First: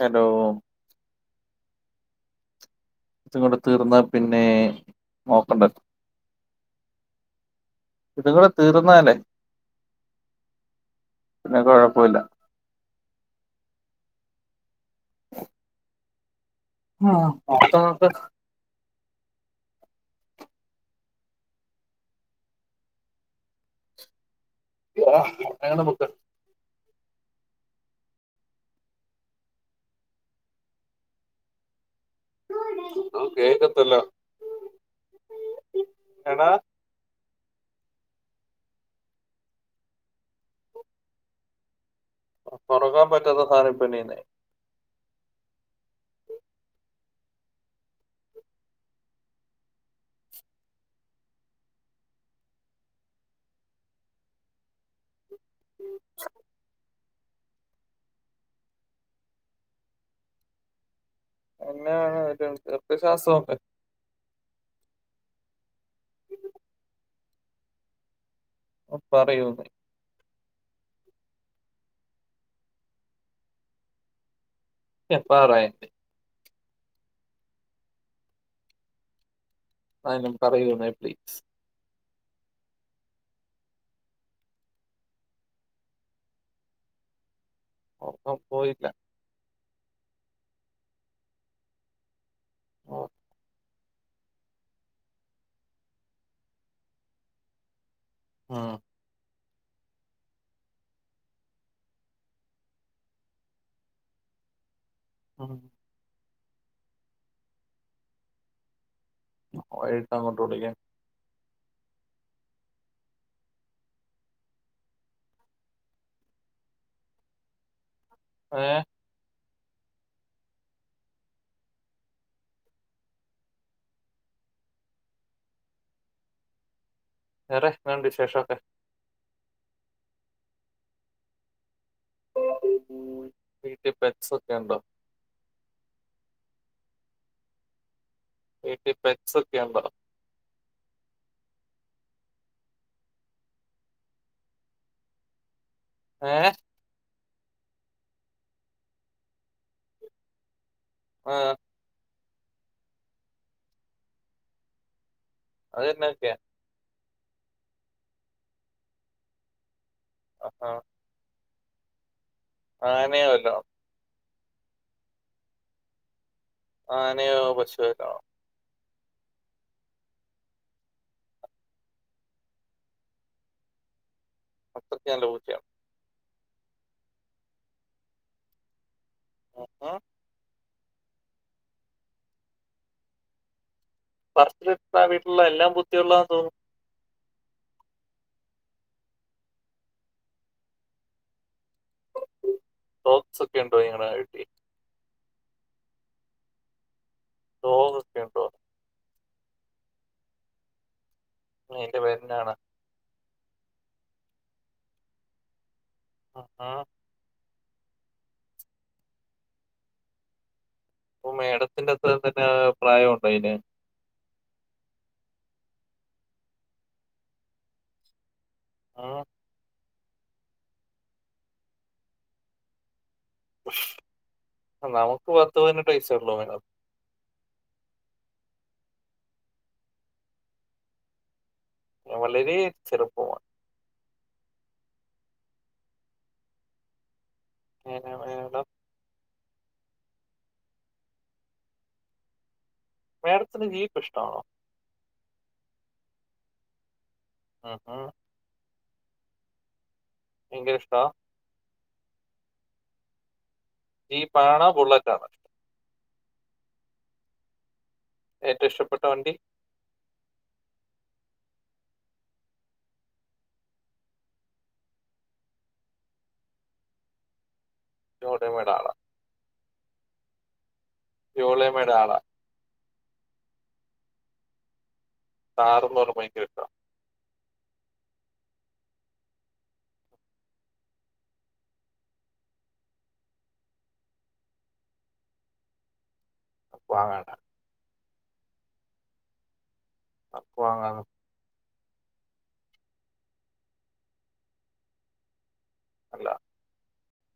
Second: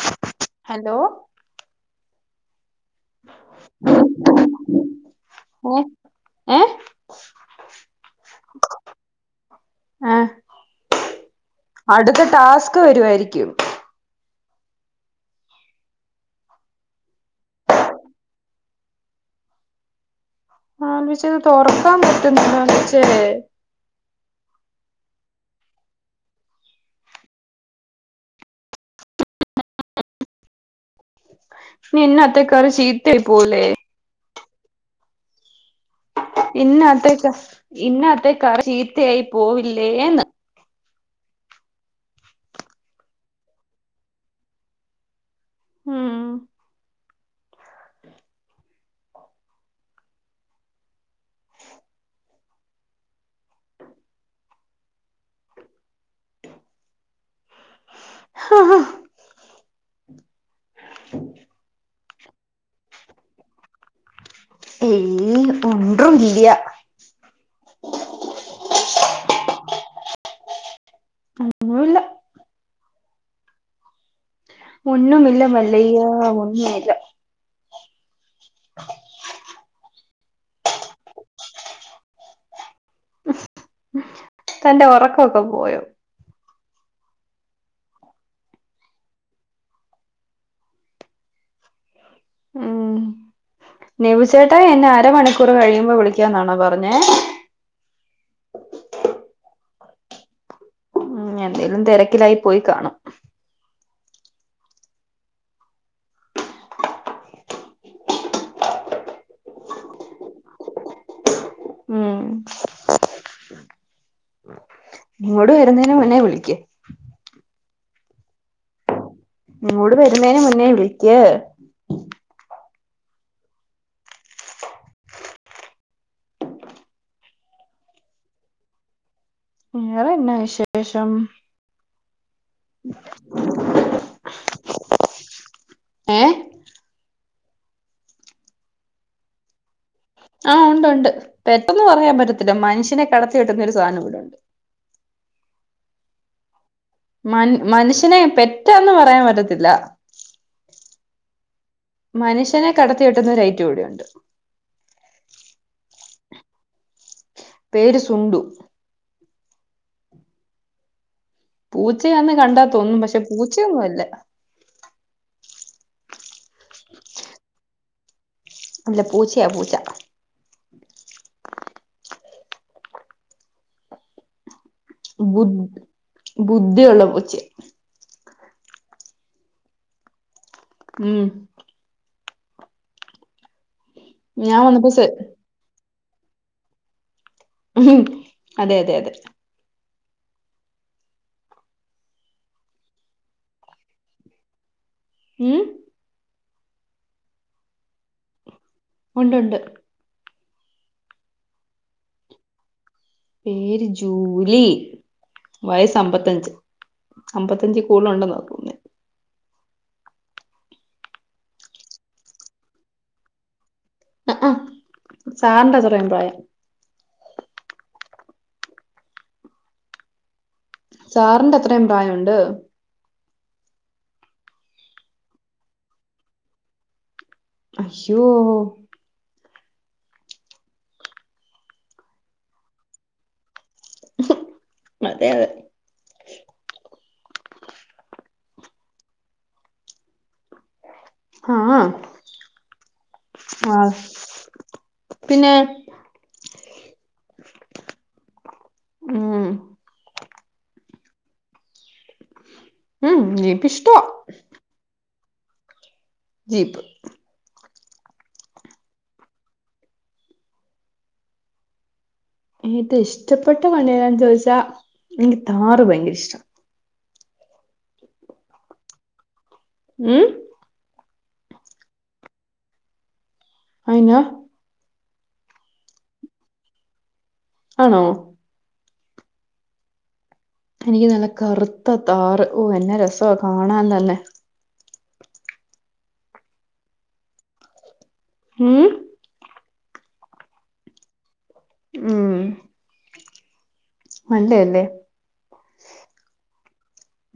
Hello hello തങ്ങണ്ട് തീർന്ന പിന്നെ ഏ നോക്കണ്ടല്ലോ ഏ ഇതു ംകൂടെ തീർന്നാല്ലേ ആ അടുത്ത ടാസ്ക് [unintelligible] ആ [unintelligible] [unintelligible] ഇത് തുറക്കാൻ പറ്റുന്നില്ല [unintelligible] [unintelligible] നിന്ന അത്രക്കറി ചീത്തആയി അത് പോവൂലെ കേക്കത്തില്ല എടാ ഇന്നത്തക്ക ഇന്നത്തെ കറി ചീത്തയായി പോവില്ലേന്ന് തുറക്കാൻ പറ്റാത്ത സാധനം പിന്നെ ന്നാ ചെയ്യും ഉം ഉം ആഹ ഹ ആ [unintelligible] [unintelligible] ഏയ് ഒണ്ട്റും ഇല്ല്യ പറയൂന്ന് ഒന്നുല്ല ഞാൻ ഒന്നും ഇല്ല പറയണ്ടേ മല്ലയാ ഒന്നുമില്ല. ന്നാലും പറയൂന്നേ പ്ലീസ്. തന്റെ ഉറക്കമൊക്കെ പോയോ ഒറക്കം പോയില്ല ഓ നിവിച്ചേട്ടായി എന്നെ അരമണിക്കൂർ കഴിയുമ്പോ വിളിക്കാന്നാണോ പറഞ്ഞെ ഉം ഉം എന്തേലും തിരക്കിലായി പോയി കാണും ഉം വൈകിട്ടങ്ങോട്ട് വിളിക്ക ഉം ഇങ്ങോട് വരുന്നതിന് മുന്നേ വിളിക്ക് ഏ ഇങ്ങോട് വരുന്നേന് മുന്നേ വിളിക്ക്. വേറെ എന്നാ ഉണ്ട് വിശേഷൊക്കെ? വേറെന്നാ വിശേഷം? വീട്ടിൽ പെറ്റ്സൊക്കെ ഉണ്ടോ? ഏ വീട്ടിൽ പെറ്റ് സൊക്കെ ഒണ്ടോ? ആഹ് ഉണ്ട് ഉണ്ട് പെറ്റെന്ന് പറയാൻ പറ്റത്തില്ല മനുഷ്യനെ കടത്തി കെട്ടുന്നൊ ഒരു സാധനം ഇവിടെ ഉണ്ട്. ഏ മ മനുഷ്യനെ പെറ്റെന്ന് പറയാൻ പറ്റത്തില്ല. ആ മനുഷ്യനെ കടത്തി വെട്ടുന്ന ഒരു ഐറ്റം ഇവിടുണ്ട്. അത് തന്നെയൊക്കെയാ പേരു സുണ്ടു. ആ പൂച്ചയാന്ന് കണ്ടാത്തോന്നും പക്ഷെ വല്ലോം പൂച്ചയൊന്നുമല്ല. ആ ആനെയോ പശു [unintelligible] അല്ല പൂച്ചയാ പൂച്ച. അത്രയ്ക്ക് നല്ല ബുദ്ധിയാണ്. ബുദ്ധിയുള്ള പൂച്ച. ഓ ഉം ഞാൻ പറച്ചില് വന്നപ്പോ കേട്ടിട്ട് ആ സെ വീട്ടിലുള്ള എല്ലാം ബുദ്ധിയുള്ള താന്ന് തോന്നുന്നു. ഉ അതെ അതെ അതെ. ഫോക്സൊക്കെ ഉണ്ടോയിങ്ങണട്ടി ഉം ഡോഗ് ഒക്കെ ഉണ്ടോ ഉണ്ട് ഉണ്ട് അയിന്റെ പേര്ന്നാണ് പേര് ജൂലി വയസ് ഉം അമ്പത്തഞ്ച് ഉം. അമ്പത്തി ത്തഞ്ച് കൂടുതൽ ഉണ്ടെന്നാ തോന്നേ അപ്പൊ മേഡത്തിന്റെത്ത് തന്നെ പ്രായം ഉണ്ടോ അയിന് ആ ആ സാറിന്റെ അത്രയും പ്രായാ ആഹ് സാറിന്റെ അത്രയും പ്രായം ഉണ്ട് നമുക്ക് പത്ത് പതിനെട്ട്ഴസള്ളോ മേഡം അശ്യോ വളരെ ചെറുപ്പമാണ് അതെ അതെ എന്ന മേഡം ആഹ് മേഡത്തിന് ജീപ്പ് ഇഷ്ടമാണോ പിന്നെ ആ ഹാ ഉം ഭയങ്കര ഇഷ്ടാ ഉം ജീപ്പിഷ് ഈ പാണ ബുള്ളറ്റാണ് ജീപ്പ് ഏറ്റവും ഇഷ്ടപ്പെട്ട വണ്ടി ഏറ്റവും ഇഷ്ടപ്പെട്ട വണ്ടി ഏതാ ചോദിച്ചാ എനിക്ക് താറ് ഭയങ്കര ഇഷ്ട ചോടെ മടാള ഉം ജോളമ്മേയുടെ ആളാ അയിന താറെന്ന് പറഞ്ഞ ഭയങ്കരട്ട ഇഷ്ടാ ആണോ എനിക്ക് നല്ല കറുത്താ താറ് ഓ എന്നാ രസ കാണാൻ തന്നെ വാങ്ങണ്ട ഉം അപ്പൊ [unintelligible] ഉം മണ്ടേ അല്ലേ അല്ല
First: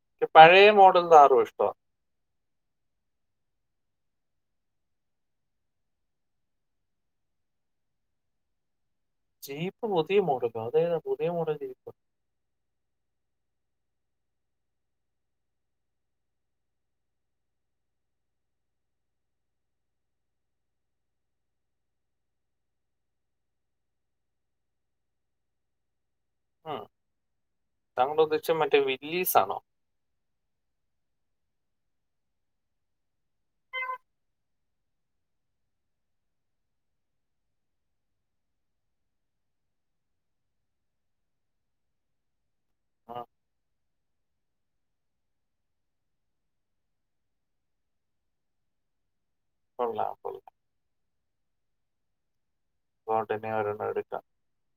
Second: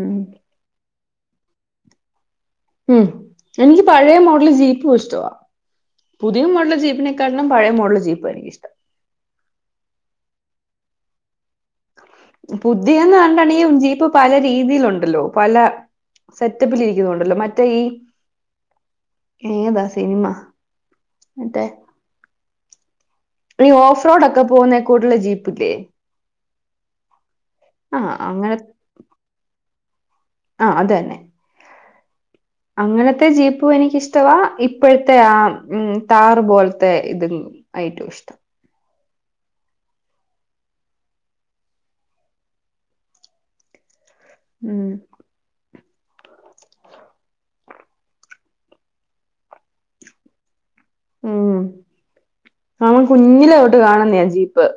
ഉം പെ പഴയ മോഡൽ താറും ഇഷ്ട്ട ഉം എനിക്ക് പഴയ മോഡല് ജീപ്പു ഇഷ്ടവാ പുതിയ മോഡൽ ജീപ്പിനെക്കാട്ടിലും പഴയ മോഡൽ ജീപ്പ് എനിക്കിഷ്ടം ജീപ്പ് പുതിയ മോഡൽ അതേതാ പുതിയ മോഡൽ ജീപ്പ് പുതിയന്ന് പറഞ്ഞി ട്ടാണെങ്കിൽ ഈ ജീപ്പ് പല രീതിയിലുണ്ടല്ലോ പല സെറ്റപ്പിലിരിക്കുന്നത് ഉണ്ടല്ലോ മറ്റേ ഈ ഏതാ സിനിമ മറ്റേ നീ ഓഫ്റോഡൊക്കെ പോകുന്നേ കൂടുള്ള ജീപ്പില്ലേ ഉം ആ താങ്കൾ ഉദേശ അങ്ങനെ മറ്റേ വില്ലീസ് ആണോ ആ അത് തന്നെ അങ്ങനത്തെ ജീപ്പു എനിക്കിഷ്ടവാ ഇപ്പോഴത്തെ ആ ഉം താറ് പോലത്തെ ഇത് ഐറ്റവും ഇഷ്ട ഉം, ഉം കൊള്ളാം കൊള്ള ഉം അവൻ അതുകൊണ്ട് തന്നെ കുഞ്ഞിലെ തൊട്ട് ഒരെണ്ണം കാണുന്നെ എടുക്കാം ജീപ്പ്.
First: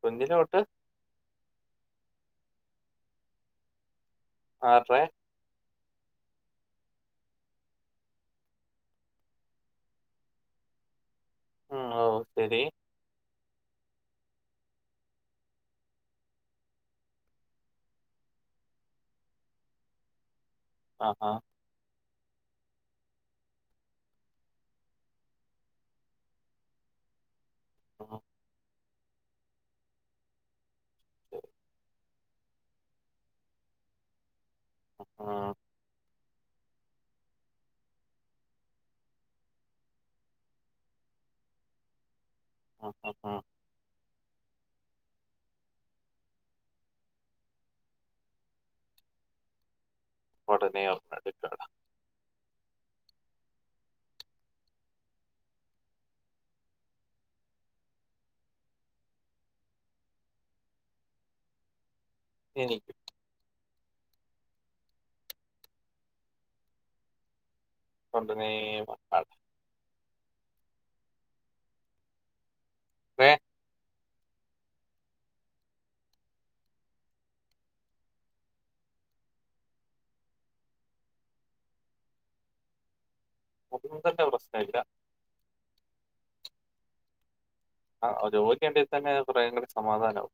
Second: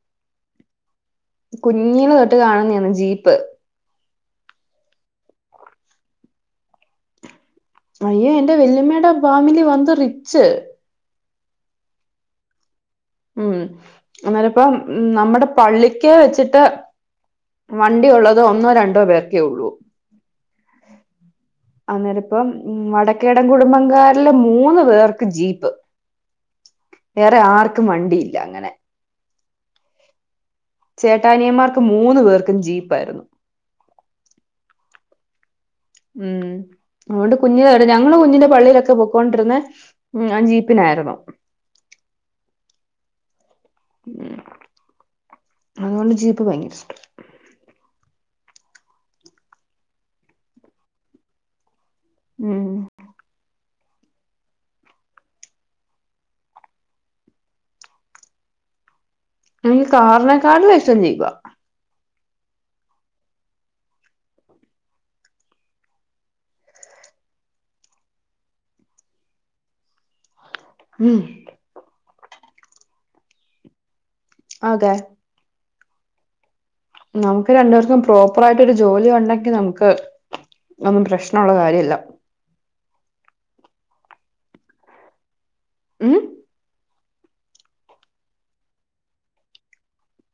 കുഞ്ഞിലൊട്ട്? കുഞ്ഞീന് തൊട്ട് കാണന്നേന്ന് ജീപ്പ്. ആത്രേ അയ്യോ എൻറെ വെല്ലിമ്മയുടെ ഫാമിലി വന്ത് റിച്ച്. ഉം ഓ ശരി ഉം അന്നേരപ്പം നമ്മടെ പള്ളിക്കെ വെച്ചിട്ട് വണ്ടി ഉള്ളതോ ഒന്നോ രണ്ടോ പേർക്കേ ഉള്ളൂ. ആഹ ആഹ അന്നേരിപ്പം വടക്കേടൻ കുടുംബകാരിലെ മൂന്ന് പേർക്ക് ജീപ്പ്. വേറെ ആർക്കും ഉം, വണ്ടിയില്ല അങ്ങനെ. ശരി. ചേട്ടാനിയന്മാർക്ക് മൂന്നു പേർക്കും ജീപ്പായിരുന്നു. ഉം, ഉം തുകൊണ്ട് കുഞ്ഞിലേൾ ഞങ്ങളെ കുഞ്ഞിൻ്റെ പള്ളിയിലൊക്കെ പൊക്കോണ്ടിരുന്നെ ഞാൻ ജീപ്പിലായിരുന്നു. ആ ആ ആ ഉ അതോണ്ട് ജീപ്പ് ഭയങ്കരിഷ്ട. ഉടനെ അവ്കാത്ക്കണ്ട. ഉം അങ്ങ് കാർനേക്കാട്ലിഷം ജീപ്പാ. എനിക്കും. കൊണ്ടനേ ആൾ ഉം വേ ആതെ. നമുക്ക് രണ്ടേർക്കും പ്രോപ്പറായിട്ട് ഒരു ജോലി ഉണ്ടെങ്കി നമുക്ക് ഒന്നും പ്രശ്നൊള്ള കാര്യല്ല. [unintelligible] പ്രശ്‌നേ ഇല്ല. ഉം? ആഹ ജോലിണ്ടേ തന്നെ കുറെ കൂടി സമാധാനാവും.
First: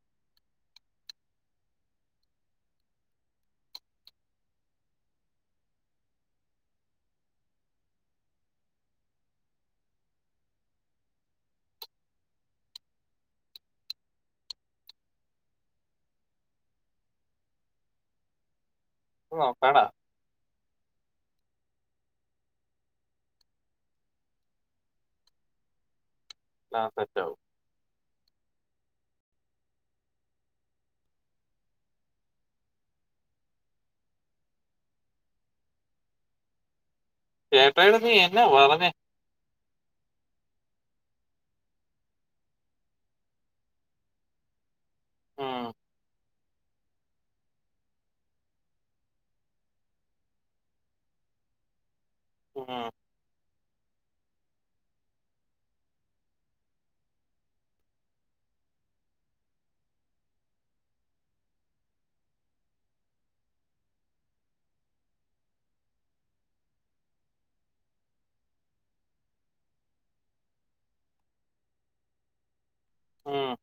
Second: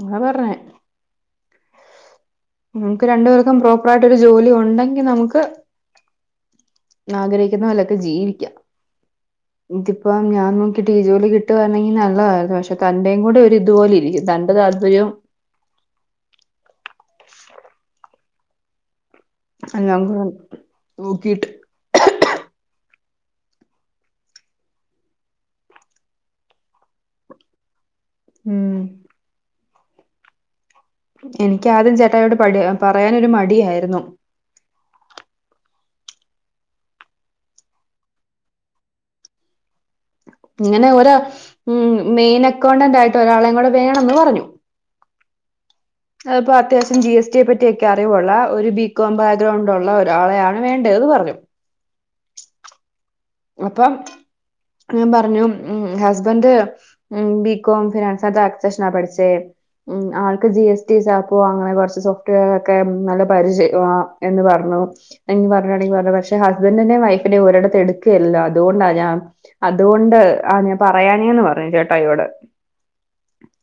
ങ്ങള് പറഞ്ഞേ നമുക്ക് രണ്ടേർക്കും പ്രോപ്പറായിട്ട് ഒരു ജോലി ഉണ്ടെങ്കി നമുക്ക് ആഗ്രഹിക്കുന്ന പോലൊക്കെ ജീവിക്കാം. ഇൻകിപ്പ ഞാൻ നോക്കിയിട്ട് ജോലി കിട്ടുവാന്നെങ്കിൽ നല്ലതായിരുന്നു. പക്ഷെ തന്റെയും കൂടെ ഒരിതു പോ ലിരിക്കും തന്റെതർ അർദയം നോക്കാടാ അല്ലകുഴൻ നോക്കീട്ട് ആ സെറ്റാവും. ഉം. എനിക്ക് ആദ്യം ചേട്ടായോട് പടി പറയാനൊരു മടിയായിരുന്നു. ചേട്ടായിടത്ത് നീ എന്നാ പറഞ്ഞേ? ഇങ്ങനെ ഒര ഉ മെയിനക്കൗണ്ടൻ്റായിട്ട് ഒരാളെംകൂടെ വേണംന്ന് പറഞ്ഞു. ഉം, പ്പോ അത്യാവശ്യം ജി എസ് ടിയെ പറ്റിയൊക്കെ അറിവുള്ള ഒരു ബികോം ബാക്ക്ഗ്രൗണ്ട് ഉള്ള ഒരാളെയാണ് വേണ്ടേന്ന് പറഞ്ഞു. ആഹ അപ്പം ഞാൻ പറഞ്ഞു ഉ ഹസ്ബൻഡ് ഉ ബികോം ഫിനാൻസക്സഷനാ പഠിച്ചേന്ന്. ഉ ആൾക്ക് ജി എസ് ടി [unintelligible] കൊറച്ച് സോഫ്റ്റ്വെയറൊക്കെ നല്ല പരിചയ എന്ന് പറഞ്ഞു. പറുെൾൽ പറഞ്ഞ പക്ഷെ ഹസ്ബന്റിന്റെ വൈഫിനെ ഒഓരിടത്ത് എടു ഒക്കെയല്ലോ അതുകൊണ്ടാ ഞാൻ അതുകൊണ്ട് ആ ഞാൻ പറയാനേന്ന് പറഞ്ഞു ചേട്ട അോട് ആഹ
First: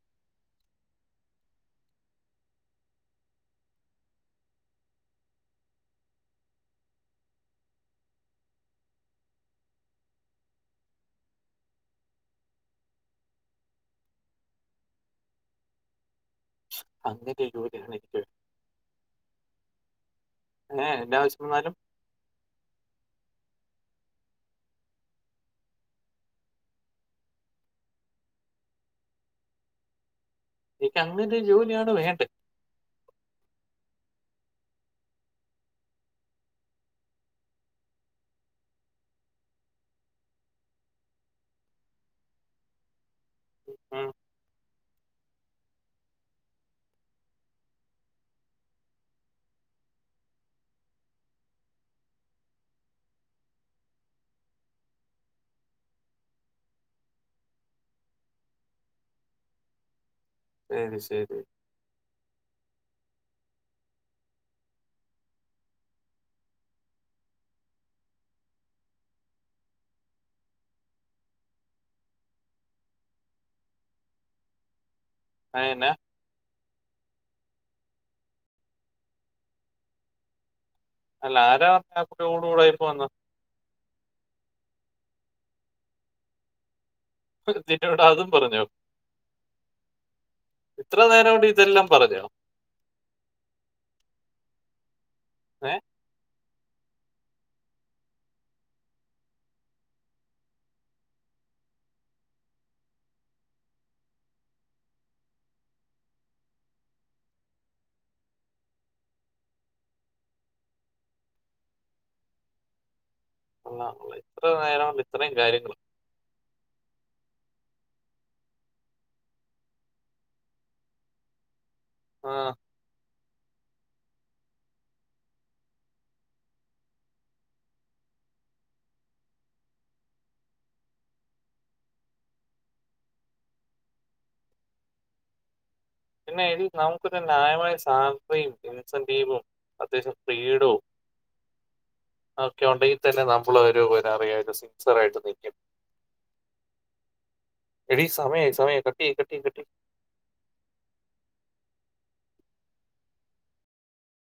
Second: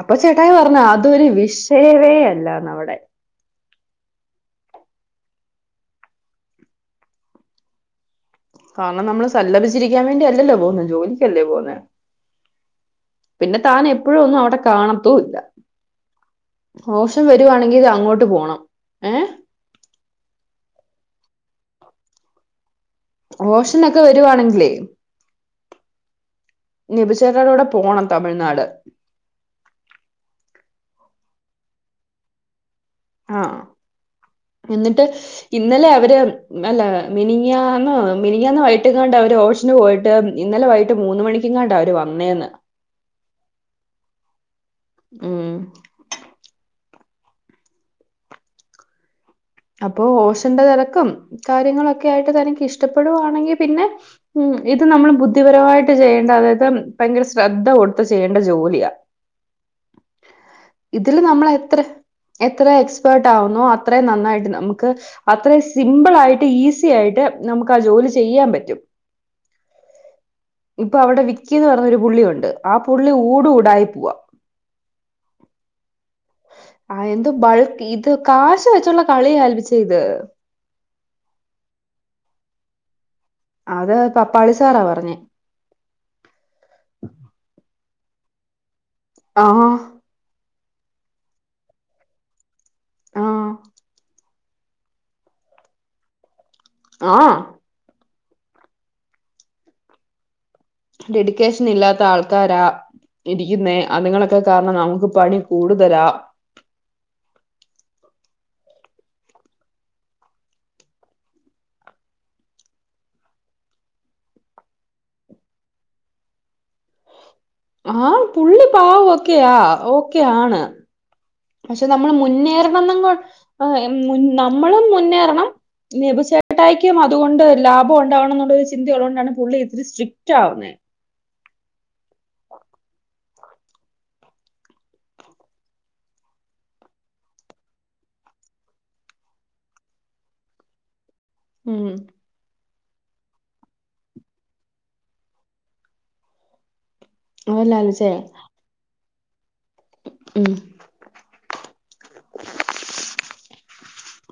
അപ്പൊ ചേട്ടായി പറഞ്ഞ അതൊരു വിഷയവേയല്ല നമ്മടെ കാരണം നമ്മള് സല്ലഭിച്ചിരിക്കാൻ വേണ്ടി അല്ലല്ലോ പോുന്ന ജോലിക്കല്ലേ പോുന്നേ പിന്നെ തൻ എപ്പോഴുംൊന്നും അവിടെ കാണത്തൂ ഇല്ല മോശം അങ്ങനെ ഒരു വരുവാണെങ്കിൽത് ജോലിയാണ് എനിക്ക് അങ്ങോട്ട് പോണം ഏ ഏ എന്താവശ്യന്മാരും ഓഷനൊക്കെ വരുവാണെങ്കിലേ നിബിജകളോടെ പോണം തമിഴ്നാട് എനിക്ക് അങ്ങനത്തെ ജോലിയാണ് വേണ്ടത് ആഹ എന്നിട്ട് ഇന്നലെ അവര് അല്ല മിനിങ്ങന്നോ മിനിയന്നോ ആയിട്ട്ണ്ട ഓഷന് പോയിട്ട് ഇന്നലെ വൈട്ട് മൂന്ന മണിക്കങ്ങാണ്ട അവര് വന്നേന്ന് ഉം, ഉം അപ്പോ ഓഷന്റെ തിരക്കും കാര്യങ്ങളൊക്കെ ആയിട്ട് തനിക്ക് ഇഷ്ടപ്പെടുകവാണെങ്കിൽ പിന്നെ ഉ ഇത് നമ്മൾ ബുദ്ധിപരമായിട്ട് ചെയ്യേണ്ട അതായത് ഭയങ്കര ശ്രദ്ധ കൊടുത്ത ചെയ്യേണ്ട ജോലിയാ ശരി ഇതില് ശരി നമ്മൾ എത്ര എത്ര എക്സ്പേർട്ട് ആകുന്നോ അത്ര നന്നായിട്ട് നമുക്ക് അത്ര സിമ്പിൾ ആയിട്ട് ഈസി ആയിട്ട് നമുക്ക് ആ ജോലി ചെയ്യാൻ പറ്റും ഇപ്പൊ അവിടെ വിക്കിന്ന് പറഞ്ഞ ഒരു പുള്ളിയുണ്ട് ആ പുള്ളി ഊട് ൂടായി പോവാ ആ എന്നാ ആ എന്തോ ബൾക്ക് ഇത് കാശ വെച്ചുള്ള കളിയ ആല്പിച്ച ഇത് അല്ല ആരാ പറഞ്ഞ കൂട കൂടൊയിപ്പോന്ന് അത് പപ്പാളി സാറാ പറഞ്ഞേ തീറ്റോട്ട അതും പറഞ്ഞോ ആഹ ഇത്ര നേരംകൊണ്ട് ഇതെല്ലാം പറഞ്ഞണം ആഹ ഏ ആഹ ഡെഡിക്കേഷൻ ഇല്ലാത്ത ആൾക്കാരാ ഇരിക്കുന്നേ അതുങ്ങളൊക്കെ കാരണം നമുക്ക് പണി കൂടുതലാ അല്ല ഇത്ര നേര കൊണ്ട് ഇത്രയും കാര്യങ്ങൾ ആ പുള്ളി പാവൊക്കെയാ ഓക്കെയ ആാണ് പക്ഷെ നമ്മൾ ആ മുന്നേറണംങ്ക നമ്മളും മുന്നേറണം നെഭിച്ചേട്ടായിക്കും അതുകൊണ്ട് ലാഭം ഉണ്ടാവണം എന്നുള്ളരു ചിന്ത ഉള്ളത്കൊണ്ടാണ് പുള്ളി ഇത്തിരി സ്ട്രിക്ട് ആവുന്നത്േ പിന്നെ ഇ നമുക്ക് തന്നെ ന്യായമായ സാന്യു ഇൻസൻദീപും അത്യാവശ്യം ഫ്റീഡോ ഉം ഒക്കെ ഉണ്ടെങ്കിൽ തന്നെ നമ്മൾ ഒരുറിയ ഒരു സിങ്സർ ആയിട്ട് നൽക്കും അതല്ല എടി അലിച്ചേ സമയ സമയ കട്ടി കട്ടി കട്ടി ഉം